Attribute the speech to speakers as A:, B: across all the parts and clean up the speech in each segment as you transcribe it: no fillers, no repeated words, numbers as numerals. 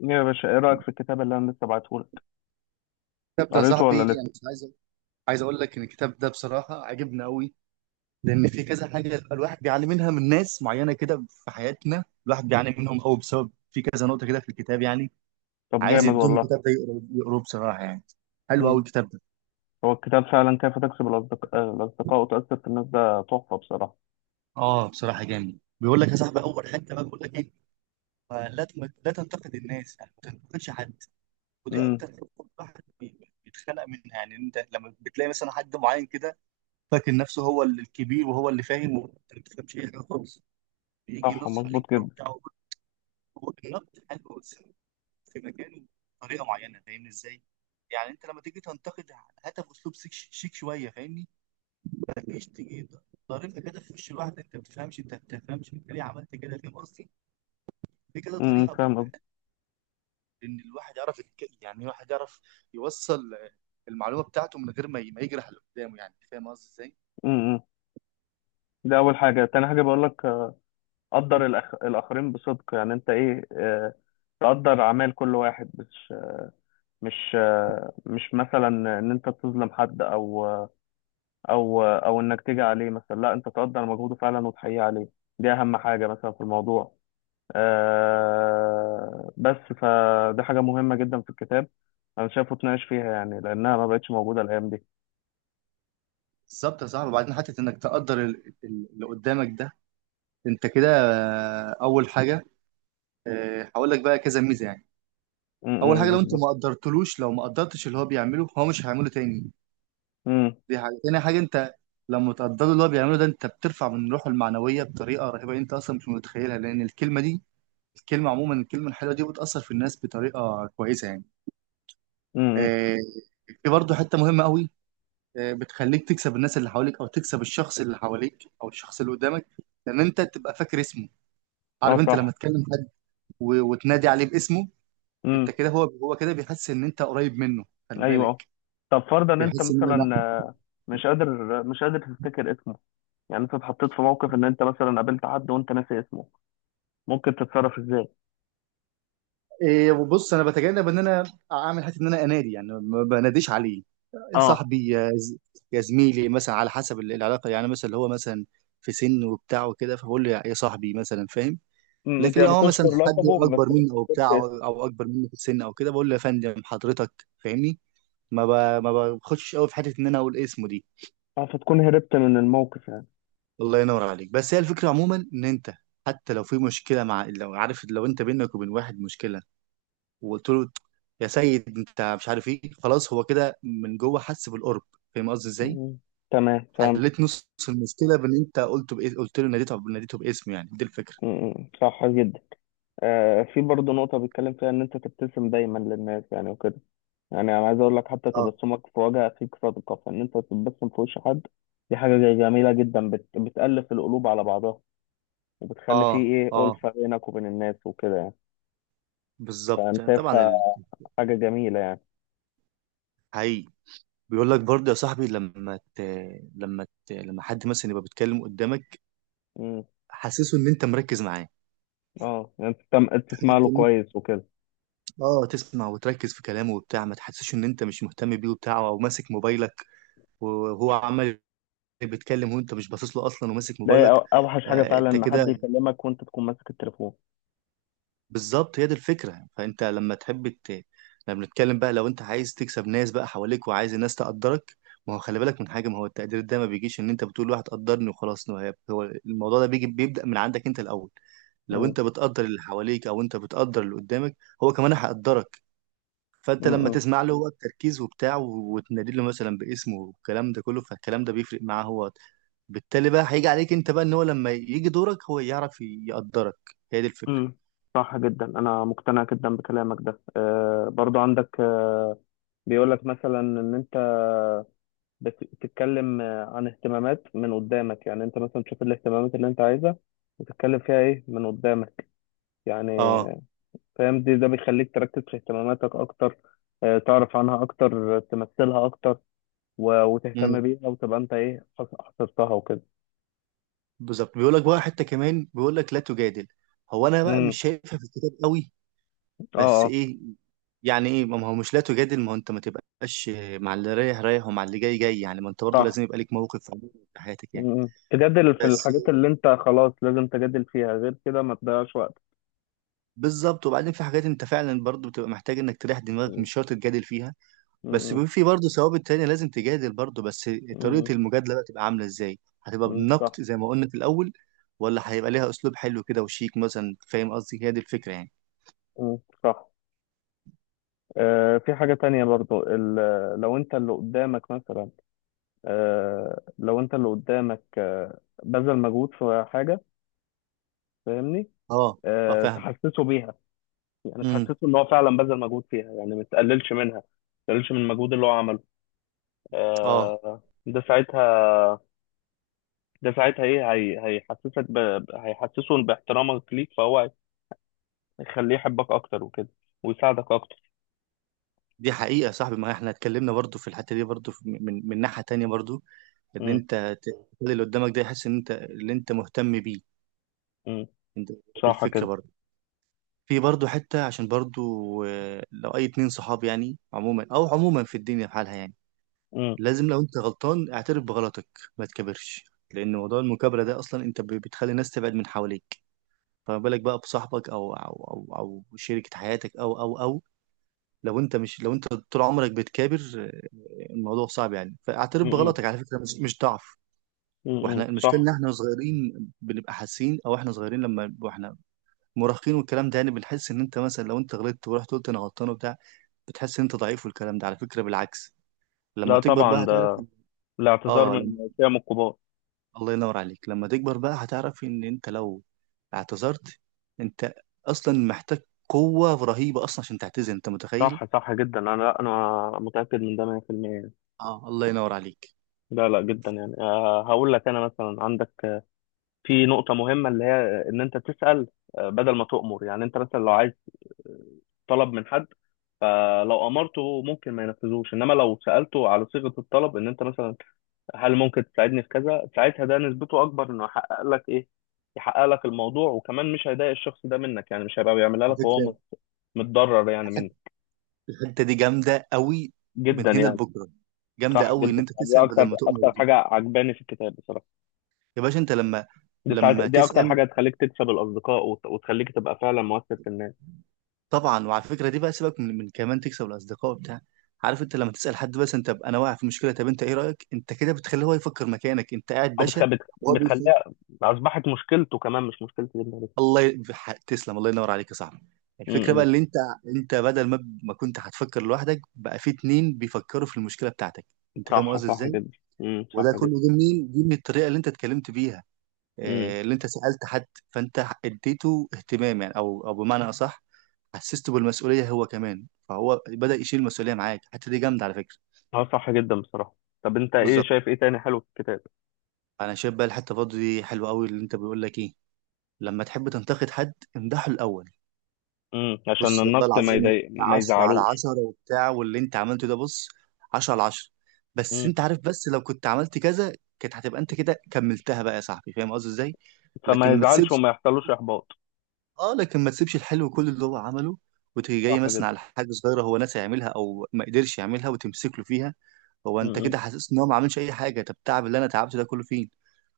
A: يا باشا ايه رأيك في الكتاب اللي انا لسه بعتهولك؟
B: الكتاب ده يا
A: قريته
B: صاحبي
A: ولا لسه؟
B: انا مش عايز. عايز اقول لك ان الكتاب ده بصراحه عجبني قوي. لان في كذا حاجه الواحد بيعاني منها من ناس معينه كده في حياتنا، الواحد بيعاني منهم قوي بسبب في كذا نقطه كده في الكتاب يعني.
A: طب
B: عايز
A: جامد
B: يدوم
A: والله.
B: الكتاب ده يقروه بصراحه يعني. حلو قوي
A: امم
B: الكتاب ده.
A: هو الكتاب فعلا كيف تكسب الأصدقاء وتأثر في الناس ده تحفة بصراحة.
B: اه بصراحه جامد، بيقول لك يا صاحبي اول حته بقى بيقول لك ايه؟ لا تنتقد الناس، يعني ما تنتقدش حد. ودي
A: امم.
B: اكتر حته الواحد بيتخلق منها، يعني انت لما بتلاقي مثلا حد معين كده فاكر نفسه هو الكبير وهو اللي فاهم وانت ما بتفهمش اي حاجه خالص، بيجي
A: صح،
B: ينسق
A: مظبوط
B: الايد
A: جدا.
B: بتاعه. هو النقد حلو بس في مكانه، بطريقه معينه، فاهمني ازاي؟ يعني انت لما تيجي تنتقد هاتها باسلوب شيك شيك شويه، فاهمني؟ ما تجيش تيجي ضاربها كده في وش الواحد، انت ما بتفهمش انت ما بتفهمش انت ليه عملت كده، فاهم قصدي؟ في كده
A: امم،
B: طريقه
A: فاهم
B: بتبقى
A: قصدي.
B: حلوه ان الواحد يعرف يعني الواحد يعرف يوصل المعلومه بتاعته من غير ما يجرح اللي قدامه، يعني فاهم قصدي ازاي؟
A: امم. ده أول حاجة. تاني حاجة بقول لك، قدر الآخرين بصدق، يعني أنت إيه، تقدر أعمال كل واحد، مش مثلا إن أنت تظلم حد، أو أو إنك تيجي عليه، مثلا لا، أنت تقدر مجهوده فعلا وتحييه عليه. دي أهم حاجة مثلا في الموضوع. آه بس فدي حاجة مهمة جدا في الكتاب، أنا شايفه اتناقش فيها يعني، لأنها ما بقتش موجودة الأيام دي.
B: بالظبط يا صاحبي، وبعدين حتى انك تقدر اللي قدامك ده. انت كده، اول حاجه. هقول لك بقى كذا ميزه يعني. اول حاجه
A: امم،
B: لو انت
A: بالظبط.
B: ما قدرتلوش، لو ما قدرتش اللي هو بيعمله هو مش هيعمله تاني.
A: امم.
B: دي حاجه. تاني حاجه انت لما تقدر اللي هو بيعمله ده انت بترفع من روحه المعنويه بطريقه رهيبه انت اصلا مش متخيلها، لان الكلمه دي، الكلمه عموما، الكلمه الحلوه دي بتاثر في الناس بطريقه كويسه يعني.
A: امم.
B: آه، في برضه حته مهمه قوي. بتخليك تكسب الناس اللي حواليك او تكسب الشخص اللي حواليك او الشخص اللي قدامك، لان انت تبقى فاكر اسمه. عارف
A: اه
B: انت لما
A: صح.
B: تكلم حد وتنادي عليه باسمه،
A: امم.
B: انت كده هو كده بيحس ان انت قريب منه، خلي
A: أيوه اه.
B: بالك.
A: طب فرضا إن أنت
B: بيحس ان
A: مثلا، مش قادر، تفتكر اسمه، يعني أنت اتحطيت في موقف إن أنت مثلا قابلت حد وأنت ناسي اسمه، ممكن تتصرف إزاي؟
B: إيه. وبص انا بتجنب ان انا اعمل حته ان انا انادي، يعني ما بناديش عليه
A: اه.
B: صاحبي يا زميلي، مثلا على حسب العلاقه، يعني مثلا اللي هو مثلا في سن وبتاع وكده فبقول له يا صاحبي مثلا، فاهم؟
A: امم،
B: لكن لو
A: يعني
B: هو مثلا
A: تذكر
B: حد
A: لقبه بس
B: اكبر
A: ما
B: مني او
A: تفتكرش
B: بتاع او
A: اسمه.
B: أو اكبر مني في السن او كده بقول له يا فندم حضرتك، فاهمني؟ ما ب... ما بخشش قوي في حته ان انا اقول اسمه دي.
A: فتكون هربت من الموقف يعني.
B: الله ينور عليك، بس هي الفكره عموما ان انت حتى لو في مشكله مع، لو عارف، لو انت بينك وبين واحد مشكله وقلت له يا سيد انت مش عارف ايه، خلاص هو كده من جوه حس بالقرب، فاهم قصدي ازاي؟
A: امم، تمام فهمت.
B: حليت نص المشكله بان انت قلته بايه، قلت له ناديته ناديته باسمه، يعني دي الفكره.
A: امم، صح جدا. في برضه نقطة بيتكلم فيها إن أنت تبتسم دايما للناس يعني وكده، يعني أنا عايز أقول لك، حتى
B: اه.
A: تبسمك في وجه أخيك صدقة، فإن أنت تبتسم في وش حد دي حاجة جميلة جدا، بتألف القلوب على بعضها، وبتخلي فيه
B: اه.
A: إيه
B: اه
A: ألفة بينك وبين الناس وكده يعني. فأنا
B: بالظبط طبعا
A: شايفها حاجة جميلة يعني.
B: حقيقي. بيقول لك برضه يا صاحبي لما حد مثلا يبقى بيتكلم قدامك،
A: مم.
B: حسسه ان انت مركز معاه.
A: أه يعني تسمع له
B: حتة إن أنت-
A: كويس وكده.
B: اه تسمع وتركز في كلامه وبتاع، ما تحسسش ان انت مش مهتم بيه وبتاع، او ماسك موبايلك وهو عمال بيتكلم وانت مش باصص له اصلا وماسك
A: ده هي
B: موبايلك.
A: أوحش حاجة فعلا،
B: انت
A: إن
B: كده.
A: حد يكلمك وأنت تكون ماسك التليفون.
B: بالظبط، هي دي الفكره. فانت لما تحب لما نتكلم بقى، لو انت عايز تكسب ناس بقى حواليك وعايز الناس تقدرك، ما هو خلي بالك من حاجه، ما هو التقدير ده ما بيجيش ان انت بتقول واحد قدرني وخلاص. ما هي- هو الموضوع ده بيجي بيبدا من عندك انت الاول. لو
A: مم.
B: انت بتقدر اللي حواليك او انت بتقدر اللي قدامك، هو كمان هيقدرك. فانت لما
A: مم.
B: تسمع له هو التركيز وبتاع وتنادي له مثلا باسمه والكلام ده كله، فالكلام ده بيفرق معاه هو، بالتالي بقى هيجي عليك انت بقى ان هو لما يجي دورك هو يعرف يقدرك. هي دي الفكره.
A: مم. صح جدا، أنا مقتنع جدا بكلامك ده. أه برضو عندك، بيقول لك مثلا ان انت بتتكلم عن اهتمامات من قدامك، يعني انت مثلا تشوف الاهتمامات اللي انت عايزها وتتكلم فيها ايه من قدامك يعني.
B: اه.
A: فاهم دي، ده بيخليك تركز في اهتماماتك اكتر، تعرف عنها اكتر، تمثلها اكتر، وتهتم
B: امم
A: بيها وتبقى انت ايه حصرتها وكده.
B: بالظبط. بيقول لك بقى حته كمان بيقول لك لا تجادل. هو انا بقى
A: امم.
B: مش شايفها في الكتاب قوي،
A: اه
B: بس
A: اه.
B: ايه؟ يعني ايه، ما هو مش لا تجادل، ما هو انت ما تبقاش مع اللي رايح رايح ومع اللي جاي جاي، يعني ما انت برضه
A: صح.
B: لازم يبقى ليك موقف في حياتك يعني.
A: مم، تجادل في
B: بس.
A: الحاجات اللي انت خلاص لازم تجادل فيها، غير كده ما تضيعش وقت.
B: بالظبط وبعدين في حاجات انت فعلا برضو بتبقى محتاج انك تريح دماغك،
A: مم.
B: مش شرط تجادل فيها بس.
A: مم.
B: بيبقى في برضو ثوابت تانية لازم تجادل برضو، بس طريقة
A: مم.
B: المجادلة بقى تبقى عاملة ازاي، هتبقى
A: مم، صح.
B: بالنقد زي ما قلنا في الأول ولا هيبقى ليها أسلوب حلو كده وشيك مثلا، فاهم قصدي؟ هي دي الفكرة يعني.
A: مم، صح. في حاجة تانية برضو، لو انت اللي قدامك مثلا، لو انت اللي قدامك بذل مجهود في حاجة، فاهمني،
B: اه. اه فاهم.
A: تحسسه بيها. يعني
B: امم.
A: تحسسه ان هو فعلا بذل مجهود فيها، يعني ما تقللش منها، ما تقللش من المجهود اللي هو عمله.
B: اه
A: ده ساعتها، ده ساعتها ايه هي هيحسسه باحترامك ليك، فهو هيخليه يحبك اكتر وكده، ويساعدك اكتر.
B: دي حقيقة يا صاحبي، ما احنا اتكلمنا برضو في الحتة دي برضو من ناحية تانية برضو ان
A: امم.
B: انت تخلي اللي قدامك ده يحس ان انت اللي انت مهتم بيه.
A: امم
B: انت دي
A: صح
B: الفكرة
A: كده.
B: برضو. في برضه حتة، عشان برضه، لو أي اتنين صحاب، يعني عموما أو عموما في الدنيا في حالها يعني،
A: امم.
B: لازم لو أنت غلطان اعترف بغلطك، ما تكبرش. لأن موضوع المكابرة ده أصلا أنت بتخلي الناس تبعد من حواليك، فما بالك بقى بصاحبك أو شريكة حياتك أو لو أنت مش، لو أنت طول عمرك بتكابر، الموضوع صعب يعني. فاعترف
A: امم.
B: بغلطك، على فكرة مش مش ضعف.
A: امم.
B: واحنا المشكلة
A: صح.
B: ان احنا صغيرين بنبقى حاسين، او احنا صغيرين لما واحنا مراهقين والكلام ده، يعني بنحس ان انت مثلا لو انت غلطت ورحت قلت انا غلطان وبتاع بتحس إن انت ضعيف، والكلام ده على فكرة بالعكس، لما
A: لا
B: تكبر بقى
A: طبعا،
B: هتعرف
A: الاعتذار
B: اه
A: من
B: لما...
A: قيم الكبار.
B: الله ينور عليك. لما تكبر بقى هتعرف ان انت لو اعتذرت، انت اصلا محتاج قوة رهيبة اصلا عشان تعتذر، انت متخيل؟
A: صح، صح جدا. انا لا انا متاكد من ده 100% يعني.
B: اه الله ينور عليك.
A: لا لا، جدا يعني. هقول لك، انا مثلا عندك، في نقطه مهمه اللي هي ان انت تسال، بدل ما تؤمر. يعني انت مثلا لو عايز طلب من حد، فلو امرته ممكن ما ينفذوش، انما لو سالته على صيغه الطلب، ان انت مثلا هل ممكن تساعدني في كذا، ساعتها ده نسبته اكبر انه يحقق لك ايه، يحقق لك الموضوع. وكمان مش هيضايق الشخص ده منك، يعني مش هيبقى بيعملها
B: على
A: لك وهو
B: فكرة
A: متضرر يعني منك.
B: الحتة دي جامدة قوي، من
A: جدا
B: هنا
A: يعني.
B: لبكرة. جامدة
A: صح
B: قوي ان
A: جدا
B: انت
A: يعني، دي
B: تسأل بدل
A: اكتر
B: ما تؤمر دي.
A: حاجه عجباني في الكتاب بصراحه.
B: يا باشا انت لما،
A: دي ساعات
B: لما
A: دي اكتر
B: تسأل
A: حاجه تخليك تكسب الاصدقاء، وتخليك تبقى فعلا مؤثر في الناس.
B: طبعا، وعلى فكره دي بقى سيبك من كمان تكسب الاصدقاء بتاع عارف انت لما تسال حد بس، انت انا واقع في مشكله طب انت ايه رايك، انت كده بتخليه هو يفكر مكانك، انت قاعد
A: او
B: باشا وهو بيفكر.
A: بتخليها اصبحت مشكلته كمان، مش مشكلتي. جدا بس.
B: تسلم. الله ينور عليك يا صاحبي.
A: م-
B: الفكره بقى
A: م.
B: اللي انت، انت بدل ما كنت هتفكر لوحدك بقى في اتنين بيفكروا في المشكله بتاعتك، انت فاهم
A: صح،
B: قصدي
A: صح
B: ازاي؟
A: جدا. م،
B: وده
A: صح جدا.
B: كله جه منين؟ جه من الطريقه اللي انت اتكلمت بيها،
A: م.
B: اللي انت سألت حد، فانت اديته اهتمام، يعني او بمعنى اصح حسسته بالمسؤوليه هو كمان، فهو بدأ يشيل المسؤوليه معاك. الحته دي جامده على فكره.
A: اه صح جدا بصراحه. طب انت ايه
B: بالظبط.
A: شايف ايه تاني حلو في الكتاب؟
B: انا شايف بقى الحته برضه دي حلوه قوي، اللي انت بيقول لك ايه؟ لما تحب تنتقد حد امدحه الاول.
A: م، عشان
B: بص والله
A: النقد ما
B: العظيم انت
A: يضايق، ما
B: 10 على
A: يزعلوش.
B: 10 وبتاع واللي انت عملته ده بص 10 على 10، بس
A: م.
B: انت عارف، بس لو كنت عملت كذا كانت هتبقى، انت كده كملتها بقى يا صاحبي، فاهم قصدي ازاي؟
A: فما
B: لكن ما
A: يزعلش
B: تسيبش.
A: وما يحصلوش احباط.
B: اه لكن ما تسيبش الحلو كل اللي هو عمله وتيجي جاي
A: صح جدا.
B: مثلا على حاجه صغيره هو ناسي يعملها او ما قدرش يعملها وتمسك له فيها، هو انت
A: م.
B: كده حاسس ان هو ما عملش اي حاجه. طب التعب اللي انا تعبته ده كله فين؟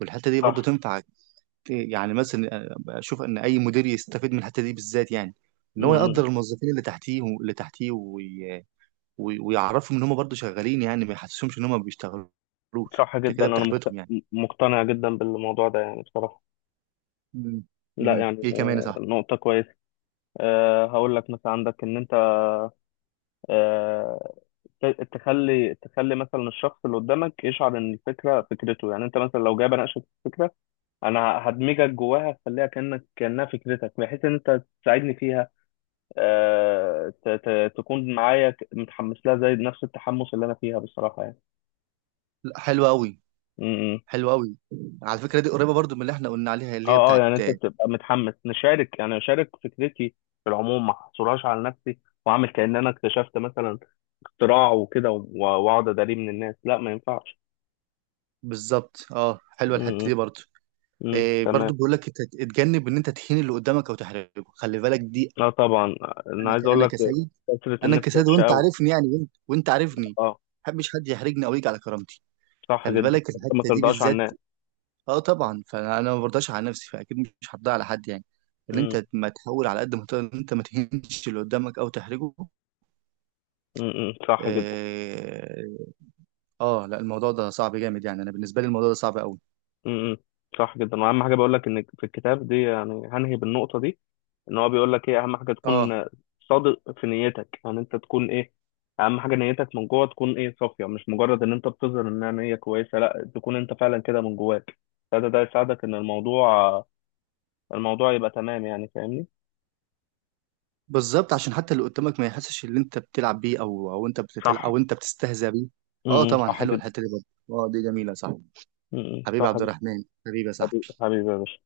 B: والحته دي برضو
A: صح.
B: تنفع. يعني مثلا اشوف ان اي مدير يستفيد من الحته دي بالذات، يعني
A: م-
B: ان هو يقدر
A: م،
B: الموظفين اللي تحتيه ويعرفهم ان هم برضو شغالين، يعني ما يحسسهمش ان هم ما بيشتغلوش،
A: صح
B: انت
A: جدا.
B: كده
A: انا
B: بتحبطهم يعني.
A: مقتنع جدا بالموضوع ده يعني بصراحه. لا
B: امم.
A: يعني،
B: ايه كمان يا صاحبي؟
A: نقطة كويسة. هقول لك مثلا عندك إن أنت، آه، تخلي، مثلا الشخص اللي قدامك يشعر إن الفكرة فكرته. يعني أنت مثلا لو جاي بناقشك في فكرة، أنا هدمجك جواها، أخليها كأنك كأنها فكرتك، بحيث إن أنت تساعدني فيها. تكون معايا متحمس لها زي نفس التحمس اللي أنا فيها بصراحة يعني.
B: لا، حلو قوي.
A: م.
B: حلو قوي. على فكره دي قريبه برضو من اللي احنا قلنا عليها اللي هي
A: اه اه،
B: بتاعت.
A: يعني انت بتبقى متحمس نشارك، يعني اشارك فكرتي في العموم، ما احصرهاش على نفسي، واعمل كأن انا اكتشفت مثلا اختراع وكده، واقعد اداريه من الناس. لا ما ينفعش.
B: بالظبط اه، حلوه الحته دي
A: امم.
B: برضو.
A: امم،
B: إيه
A: تمام.
B: برضو بيقول لك اتجنب ان انت تهين اللي قدامك او تحرجه، خلي بالك دي.
A: لا طبعا، انا عايز اقول
B: انا
A: لك
B: كسيد.
A: كثرة
B: انا
A: النفس
B: كسيد
A: وحشة
B: وانت
A: قوي.
B: عارفني، يعني وانت عارفني ما
A: اه
B: بحبش حد يحرجني او يجي على كرامتي.
A: صح
B: خلي
A: جدا،
B: بالك
A: انت ما
B: الحته دي
A: ترضاش عن
B: بالذات.
A: الناس.
B: اه طبعا، فانا أنا ما برضاش على نفسي، فاكيد مش هرضى على حد، يعني ان
A: امم.
B: انت ما تحاول على قد ما تقدر ان انت ما تهينش اللي قدامك او تحرجه.
A: صح جدا.
B: آه، اه لا الموضوع ده صعب جامد، يعني انا بالنسبه لي الموضوع ده صعب قوي.
A: امم صح جدا، واهم حاجة بقول لك ان في الكتاب دي، يعني هنهي بالنقطة دي، ان هو بيقول لك ايه اهم حاجه،
B: اه
A: تكون صادق في نيتك. يعني انت تكون ايه، اهم حاجه نيتك من جوه تكون ايه، صافيه، مش مجرد ان انت بتظهر انها نيه كويسه، لا تكون انت فعلا كده من جواك. ده ده يساعدك ان الموضوع يبقى تمام يعني، فاهمني.
B: بالظبط عشان حتى اللي قدامك ما يحسش ان انت بتلعب بيه او
A: صح.
B: او انت بتستهزأ بيه. اه طبعا
A: صح
B: حلوه
A: جدا.
B: الحته دي برضه. اه دي جميله، صح. حبيبي
A: صح
B: عبد
A: جدا.
B: الرحمن، حبيبي يا
A: حبيبي،
B: صاحبي.
A: حبيبي يا باشا.